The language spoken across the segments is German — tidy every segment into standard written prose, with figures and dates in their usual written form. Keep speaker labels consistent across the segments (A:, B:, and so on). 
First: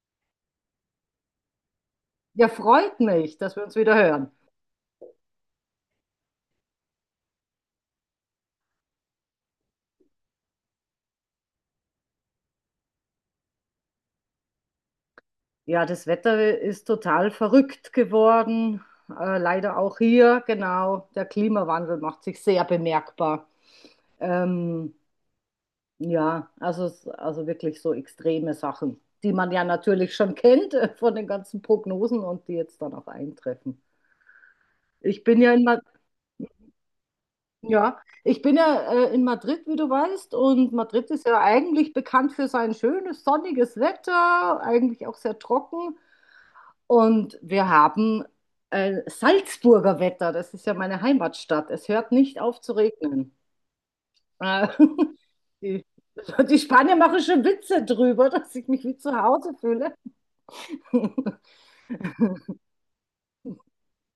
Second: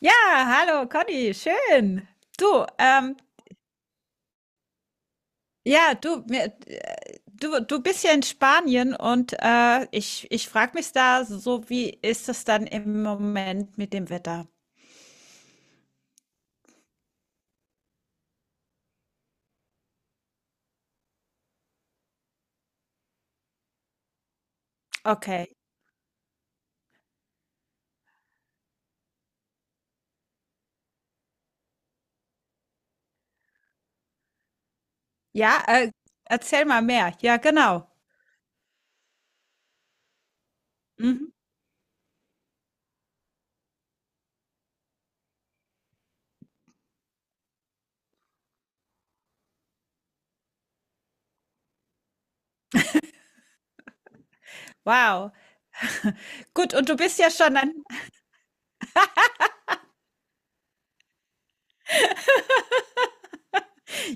A: Ja, hallo Conny, schön.
B: Ja,
A: Du,
B: freut mich, dass wir uns wieder hören.
A: ja, du, mir, du, du bist ja in Spanien und ich frage mich da so, wie ist es dann im Moment mit dem Wetter?
B: Ja, das Wetter ist total verrückt geworden. Leider auch hier, genau. Der Klimawandel macht sich sehr bemerkbar. Ähm,
A: Okay.
B: ja, also, also wirklich so extreme Sachen, die man ja natürlich schon kennt von den ganzen Prognosen und die jetzt dann auch eintreffen. Ich bin ja
A: Ja,
B: in Madrid,
A: erzähl mal mehr. Ja, genau.
B: ja, ich bin ja in Madrid, wie du weißt, und Madrid ist
A: Mhm.
B: ja eigentlich bekannt für sein schönes, sonniges Wetter, eigentlich auch sehr trocken. Und wir haben Salzburger Wetter, das ist ja meine Heimatstadt. Es hört nicht auf zu regnen. Äh,
A: Wow.
B: die, die
A: Gut, und
B: Spanier
A: du bist
B: machen
A: ja
B: schon
A: schon an.
B: Witze drüber, dass ich mich wie zu Hause fühle.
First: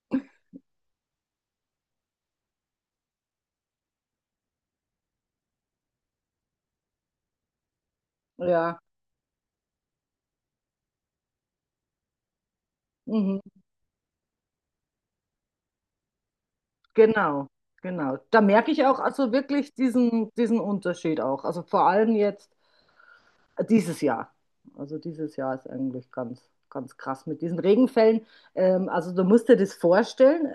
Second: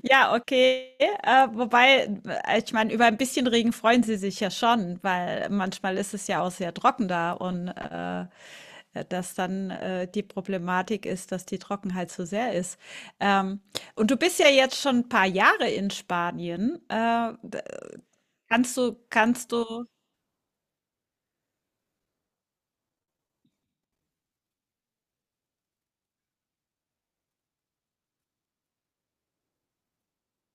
A: Ja, okay. Wobei, ich meine, über ein bisschen Regen freuen sie sich ja schon, weil manchmal ist es ja auch sehr trocken da, und
B: Ja,
A: dass dann die Problematik ist, dass die Trockenheit so sehr ist.
B: mhm.
A: Ähm, und du bist ja jetzt schon ein paar Jahre in Spanien.
B: Genau, genau. Da merke
A: Kannst
B: ich auch
A: du,
B: also
A: kannst
B: wirklich
A: du,
B: diesen Unterschied auch. Also vor allem jetzt dieses Jahr. Also dieses Jahr ist eigentlich ganz, ganz krass mit diesen Regenfällen. Also du musst dir das vorstellen,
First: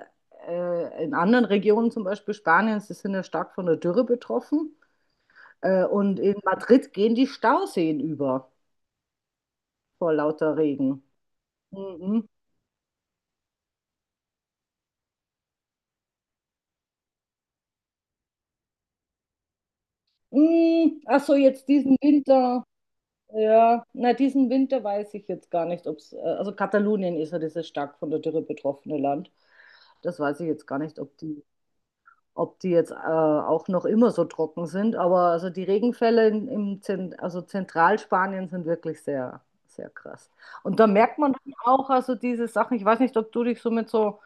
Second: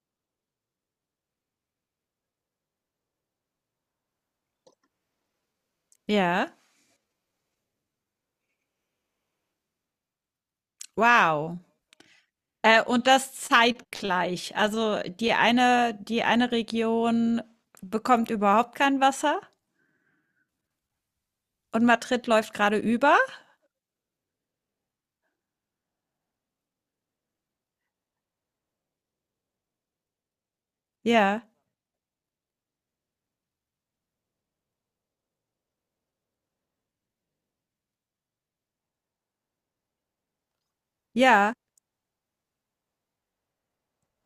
B: in anderen Regionen, zum Beispiel Spaniens, die sind ja stark von der Dürre betroffen. Und in
A: ja,
B: Madrid gehen die Stauseen über vor lauter Regen.
A: wow.
B: Mhm.
A: Und das zeitgleich. Also die eine Region bekommt überhaupt kein Wasser
B: Mm, ach so, jetzt
A: und
B: diesen
A: Madrid läuft
B: Winter.
A: gerade über.
B: Ja, na, diesen Winter weiß ich jetzt gar nicht, ob es, also Katalonien ist ja dieses stark von der Dürre betroffene Land. Das weiß ich jetzt gar nicht, ob die
A: Ja,
B: ob die jetzt auch noch immer so trocken sind. Aber also die Regenfälle in, im Zent also Zentralspanien sind wirklich sehr, sehr krass. Und da merkt man dann
A: ja,
B: auch also diese Sachen. Ich weiß nicht, ob du dich so mit so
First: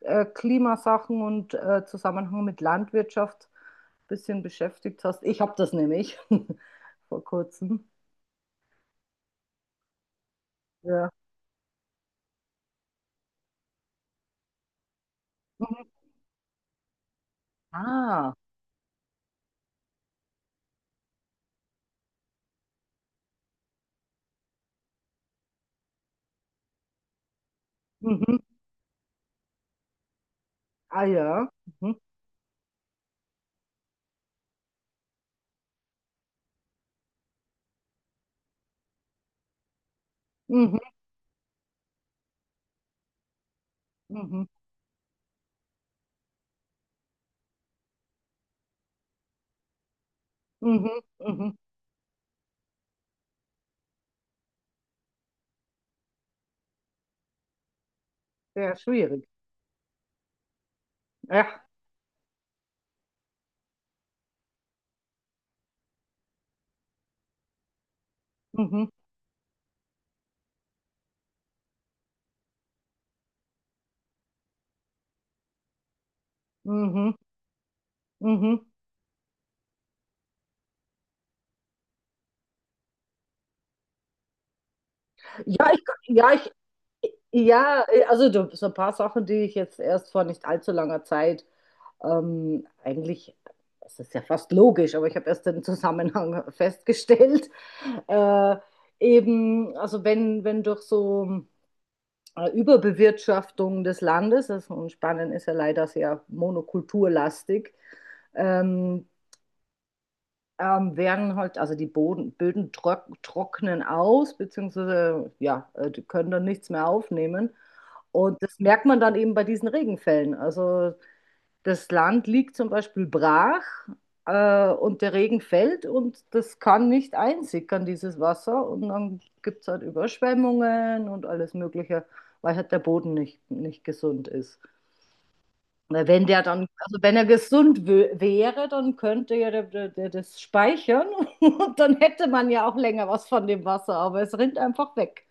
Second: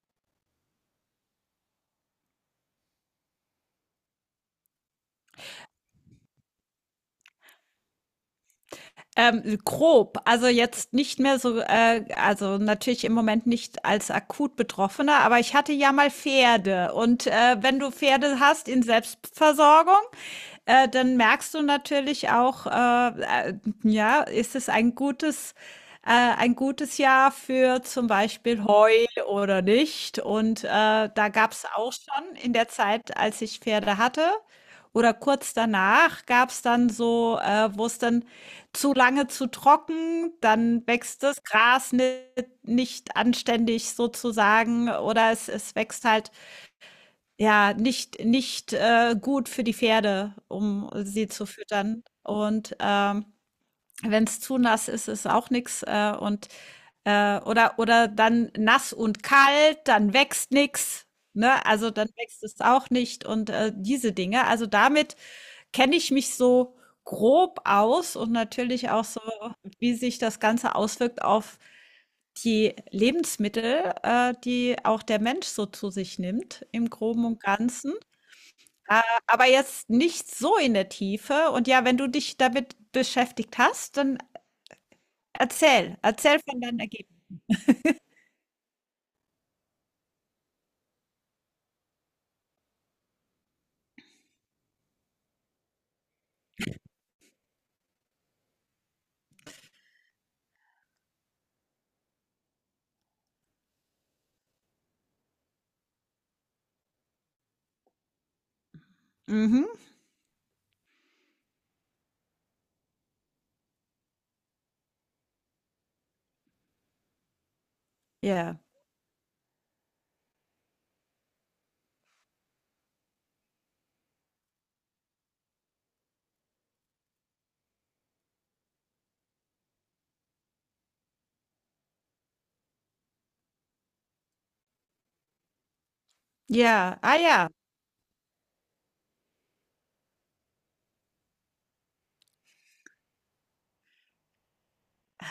B: Klimasachen und Zusammenhang mit Landwirtschaft ein bisschen beschäftigt hast. Ich habe das nämlich vor kurzem.
A: grob. Also, jetzt
B: Ja.
A: nicht mehr so, also, natürlich im Moment nicht als akut Betroffener, aber ich hatte ja
B: Mhm.
A: mal Pferde, und wenn du
B: Ah,
A: Pferde hast in Selbstversorgung, dann merkst du natürlich auch, äh, ja, ist es ein ein gutes Jahr für zum
B: mhm.
A: Beispiel Heu oder nicht. Und
B: Ah
A: da
B: ja.
A: gab es
B: Mhm.
A: auch schon in der Zeit, als ich Pferde hatte. Oder kurz danach gab es dann so, wo es dann zu lange zu trocken,
B: Mhm.
A: dann wächst das Gras nicht, nicht anständig
B: Mhm.
A: sozusagen, oder es wächst halt ja, nicht gut für die Pferde, um
B: Mhm.
A: sie
B: Mhm.
A: zu
B: Mhm.
A: füttern. Und, wenn es zu nass ist, ist auch nichts, oder dann
B: Sehr
A: nass und
B: schwierig.
A: kalt, dann wächst nichts,
B: Ja.
A: ne? Also, dann wächst es auch nicht, und, diese Dinge. Also, damit kenne ich mich so grob aus, und
B: Mhm.
A: natürlich auch so, wie sich das Ganze auswirkt auf die Lebensmittel, die auch der Mensch so zu sich nimmt im
B: Mhm.
A: Groben und Ganzen.
B: Mhm.
A: Äh, aber jetzt nicht so in der Tiefe. Und ja, wenn du dich damit beschäftigt hast, dann
B: Ja, ich,
A: erzähl,
B: ja,
A: erzähl
B: ich,
A: von deinen Ergebnissen.
B: also so ein paar Sachen, die ich jetzt erst vor nicht allzu langer Zeit eigentlich, es ist ja fast logisch, aber ich habe erst den Zusammenhang festgestellt. Äh, eben, also wenn durch so Überbewirtschaftung des Landes, also und Spanien ist ja leider sehr monokulturlastig, ähm,
A: Mhm.
B: werden halt, also die Böden trocknen aus, beziehungsweise ja, die können dann nichts mehr aufnehmen. Und
A: Ja.
B: das merkt man dann eben bei diesen Regenfällen. Also das Land liegt zum Beispiel brach und der Regen fällt und das kann nicht einsickern, dieses Wasser. Und dann gibt es halt Überschwemmungen und alles Mögliche, weil halt der Boden nicht gesund ist. Weil wenn der dann, also
A: Ja, ah
B: wenn er
A: ja,
B: gesund wäre, dann könnte ja der das speichern und dann hätte man ja auch länger was von dem Wasser, aber es rinnt einfach weg.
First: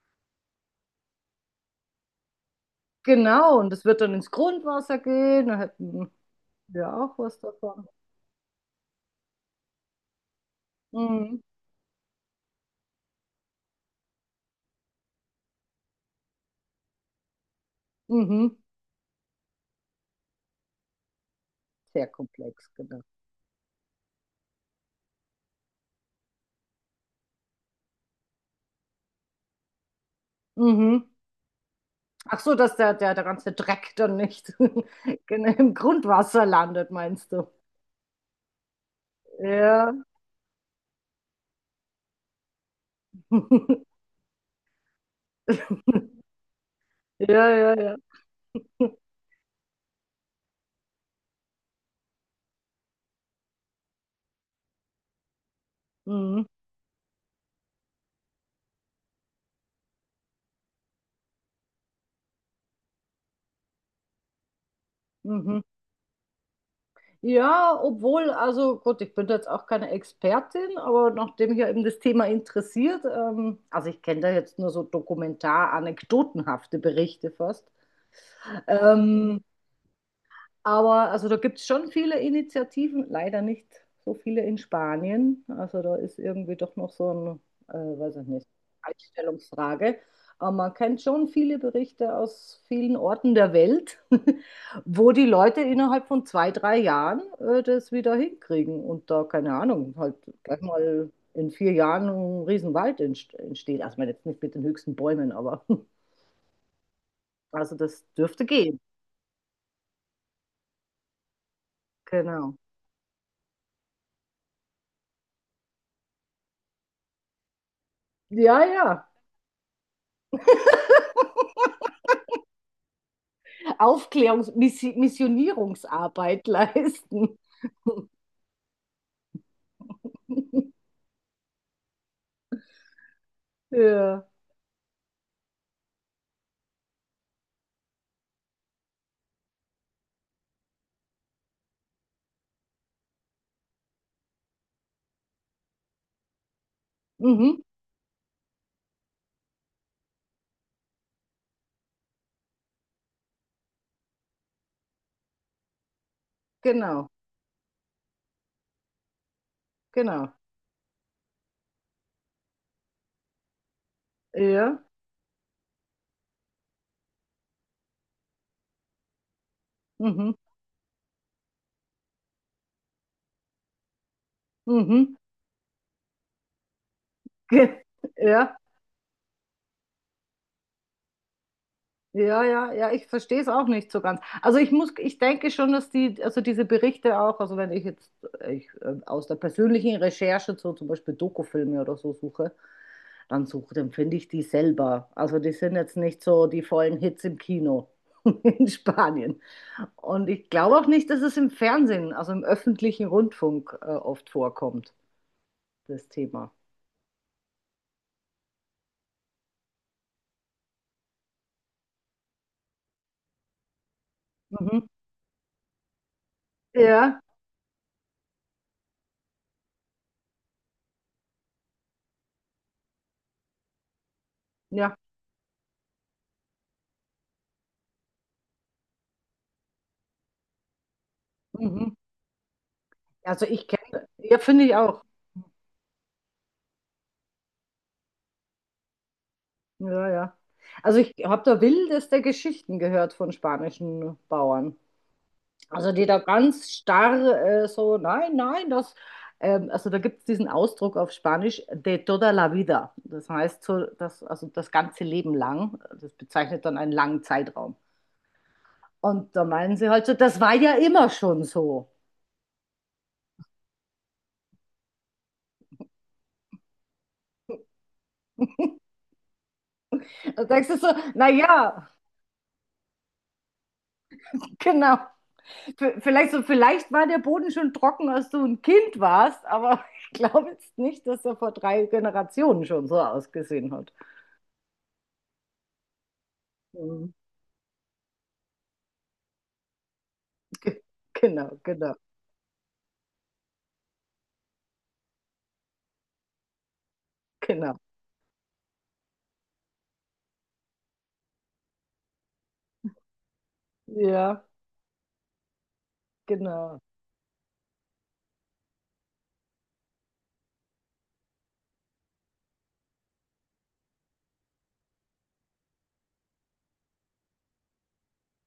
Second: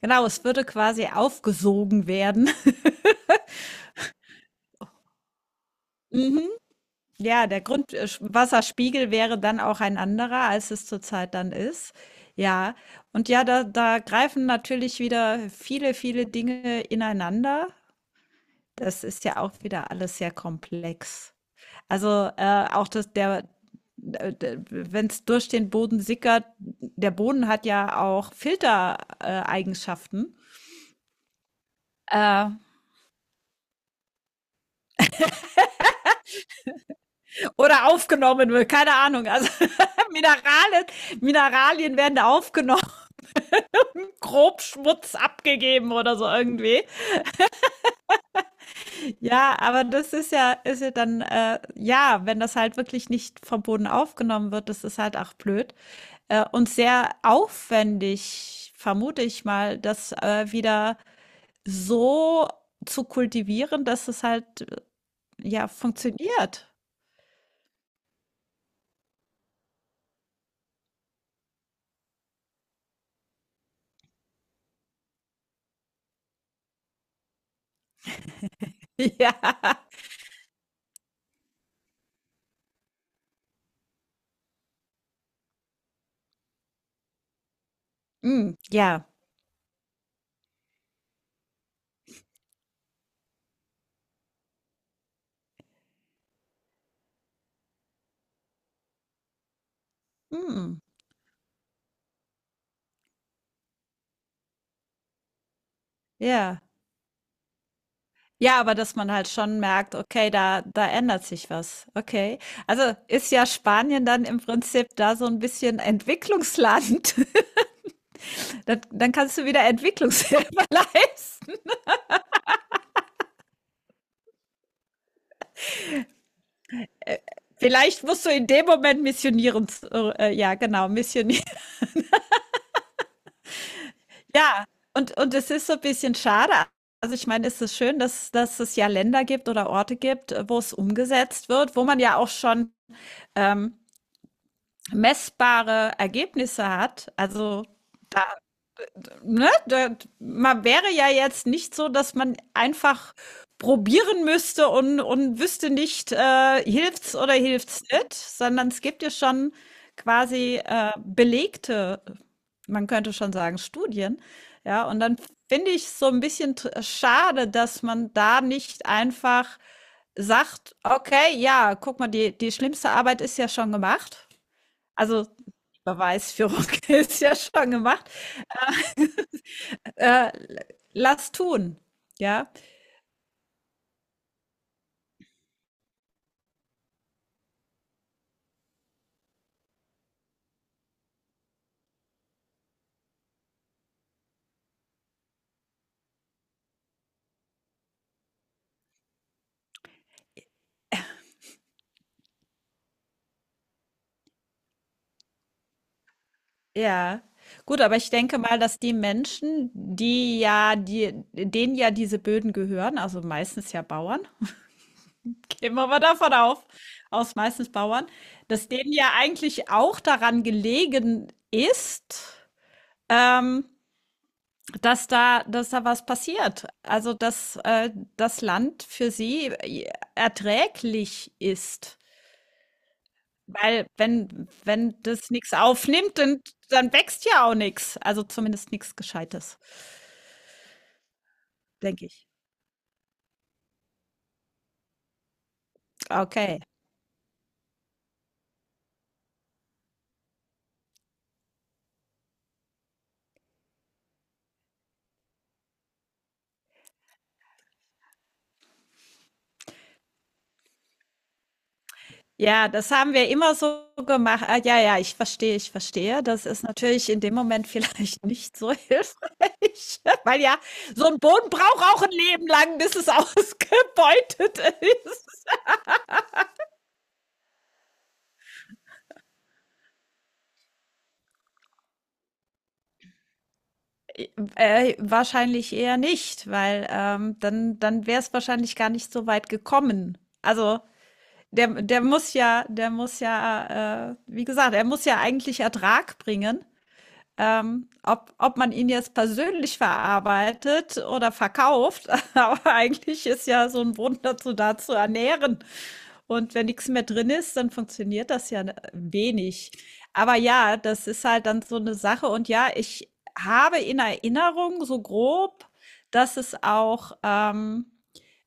A: genau, es würde quasi aufgesogen werden.
B: Genau, und es wird dann ins Grundwasser gehen, dann hätten
A: Mhm.
B: wir auch was
A: Ja, der
B: davon.
A: Grundwasserspiegel wäre dann auch ein anderer, als es zurzeit
B: Mhm.
A: dann ist. Ja, und ja, da, da greifen natürlich wieder viele Dinge ineinander.
B: Mhm.
A: Das ist ja auch wieder alles sehr komplex.
B: Sehr
A: Also
B: komplex,
A: auch
B: genau.
A: das, der, wenn es durch den Boden sickert, der Boden hat ja auch Filtereigenschaften.
B: Mhm. Ach
A: Äh,
B: so, dass der ganze Dreck dann nicht genau im Grundwasser landet, meinst du?
A: oder aufgenommen wird, keine Ahnung. Also
B: Ja.
A: Mineralien, Mineralien werden aufgenommen, grob Schmutz abgegeben oder so irgendwie.
B: Ja, ja, ja.
A: Ja, aber das ist ja dann, ja, wenn das halt wirklich nicht vom Boden aufgenommen wird, das ist halt auch blöd.
B: Mhm.
A: Und sehr aufwendig, vermute ich mal, das wieder so zu kultivieren, dass es halt
B: Mhm.
A: ja funktioniert.
B: Ja, obwohl, also gut, ich bin da jetzt auch keine Expertin, aber nachdem mich ja eben das Thema interessiert, also ich kenne da jetzt nur so dokumentar-anekdotenhafte Berichte fast,
A: Ja.
B: ähm, aber also da gibt es schon viele Initiativen, leider nicht so viele in Spanien. Also da ist irgendwie doch noch so ein, weiß ich nicht,
A: Mm, ja.
B: Einstellungsfrage. Aber man kennt schon viele Berichte aus vielen Orten der Welt, wo die Leute innerhalb von 2, 3 Jahren das wieder hinkriegen und da, keine Ahnung, halt gleich
A: Mm,
B: mal in 4 Jahren ein Riesenwald entsteht. Also ich meine jetzt nicht mit den höchsten Bäumen, aber
A: ja.
B: also das dürfte
A: Ja, aber
B: gehen.
A: dass man halt schon merkt, okay, da ändert sich was. Okay.
B: Genau.
A: Also ist ja Spanien dann im Prinzip da so ein bisschen Entwicklungsland.
B: Ja,
A: Dann
B: ja.
A: dann kannst du wieder Entwicklungshilfe leisten.
B: Aufklärungs-Missionierungsarbeit leisten.
A: Vielleicht musst du in dem Moment missionieren. Ja genau, missionieren.
B: Ja.
A: Ja, und es ist so 'n bisschen schade. Also, ich meine, es ist schön, dass dass es ja Länder gibt oder Orte gibt, wo es umgesetzt wird, wo man ja auch schon, ähm, messbare Ergebnisse hat.
B: Mhm.
A: Also, ne, da, man wäre ja jetzt nicht so, dass man einfach probieren müsste und wüsste nicht,
B: Genau,
A: hilft's oder hilft's nicht, sondern es gibt ja schon
B: genau.
A: quasi belegte, man könnte schon sagen, Studien.
B: Ja.
A: Ja, und dann finde ich es so ein bisschen schade, dass man da nicht einfach
B: Mhm.
A: sagt, okay, ja, guck mal, die, die schlimmste Arbeit ist ja schon gemacht.
B: Mhm.
A: Also Beweisführung ist ja schon
B: Ge-
A: gemacht.
B: Ja.
A: Äh, Lass tun.
B: Ja,
A: Ja,
B: ja, ja, ich verstehe es auch nicht so ganz. Also ich muss, ich denke schon, dass die, also diese Berichte auch, also wenn ich jetzt aus der persönlichen Recherche so zum Beispiel Dokufilme oder so suche, dann finde ich die selber. Also die sind jetzt nicht so die vollen Hits im Kino in Spanien. Und ich glaube auch nicht, dass es im Fernsehen, also im öffentlichen Rundfunk, oft vorkommt, das Thema.
A: ja. Gut, aber ich denke mal, dass die Menschen, die ja, die, denen ja diese Böden gehören, also meistens ja Bauern,
B: Mhm.
A: gehen wir mal davon auf,
B: Ja,
A: aus meistens Bauern, dass denen ja eigentlich auch daran gelegen ist, ähm,
B: ja.
A: dass da was passiert. Also, dass das Land für sie erträglich
B: Mhm.
A: ist.
B: Also ich
A: Weil
B: kenne, ja,
A: wenn
B: finde ich
A: wenn
B: auch.
A: das nichts aufnimmt, dann dann wächst ja auch nichts. Also, zumindest nichts Gescheites,
B: Ja, ja. Also ich habe da
A: denke
B: wildeste
A: ich.
B: Geschichten gehört von spanischen Bauern. Also die da
A: Okay.
B: ganz starr so, nein, nein, das, also da gibt es diesen Ausdruck auf Spanisch, de toda la vida. Das heißt so, das, also das ganze Leben lang. Das bezeichnet dann einen langen Zeitraum. Und da meinen sie halt so, das war ja immer schon so.
A: Ja, das haben wir immer so gemacht. Ah, ja, ja, ich verstehe, ich verstehe. Das ist natürlich in dem Moment vielleicht nicht so hilfreich, weil
B: Da
A: ja,
B: denkst du so,
A: so ein Boden braucht
B: naja,
A: auch ein Leben lang, bis es ausgebeutet
B: genau.
A: ist.
B: Vielleicht war der Boden schon trocken, als du ein Kind warst, aber ich glaube jetzt nicht, dass er vor 3 Generationen schon so ausgesehen hat.
A: Wahrscheinlich eher nicht, weil,
B: Mhm.
A: dann wäre es wahrscheinlich gar nicht so weit gekommen. Also
B: Ge- Genau,
A: Der,
B: genau,
A: der muss ja, der muss ja, wie gesagt, er muss ja eigentlich Ertrag bringen.
B: genau.
A: Ob man ihn jetzt persönlich verarbeitet oder verkauft, aber eigentlich ist ja so ein Boden
B: Ja,
A: dazu da zu ernähren. Und wenn
B: genau.
A: nichts mehr drin ist, dann funktioniert das ja, ne, wenig. Aber ja, das ist halt dann so eine Sache. Und ja, ich habe in Erinnerung so grob, dass es auch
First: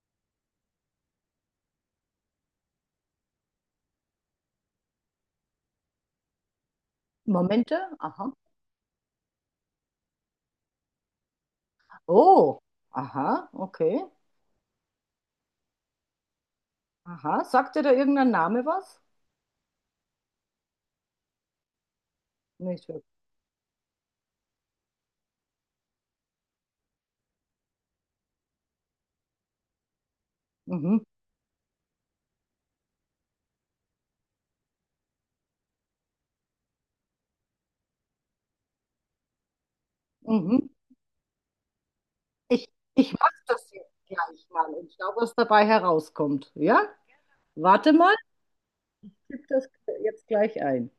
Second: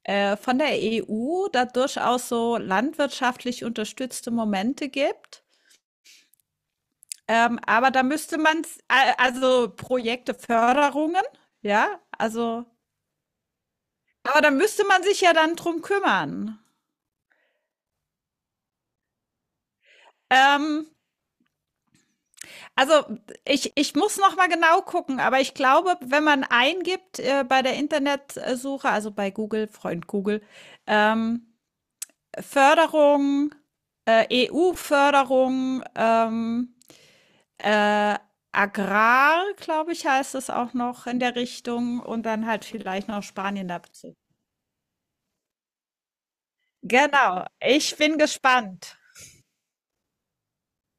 A: von der EU da durchaus so landwirtschaftlich unterstützte Momente gibt.
B: Momente?
A: Aber da
B: Aha.
A: müsste man, also Projekte, Förderungen, ja,
B: Oh,
A: also,
B: aha, okay.
A: aber da müsste man sich ja dann drum kümmern.
B: Aha. Sagt dir da irgendein Name was?
A: Ähm,
B: Nicht
A: also
B: wirklich.
A: ich muss noch mal genau gucken, aber ich glaube, wenn man eingibt bei der Internetsuche, also bei Google, Freund Google,
B: Mhm,
A: ähm, Förderung, EU-Förderung, Äh, Agrar, glaube ich, heißt es
B: mhm.
A: auch noch in der Richtung, und dann halt
B: Ich,
A: vielleicht
B: ich
A: noch
B: mache
A: Spanien
B: das jetzt
A: dazu.
B: gleich mal und schau, was dabei herauskommt. Ja?
A: Genau,
B: Warte
A: ich
B: mal,
A: bin gespannt.
B: ich tippe das jetzt gleich ein.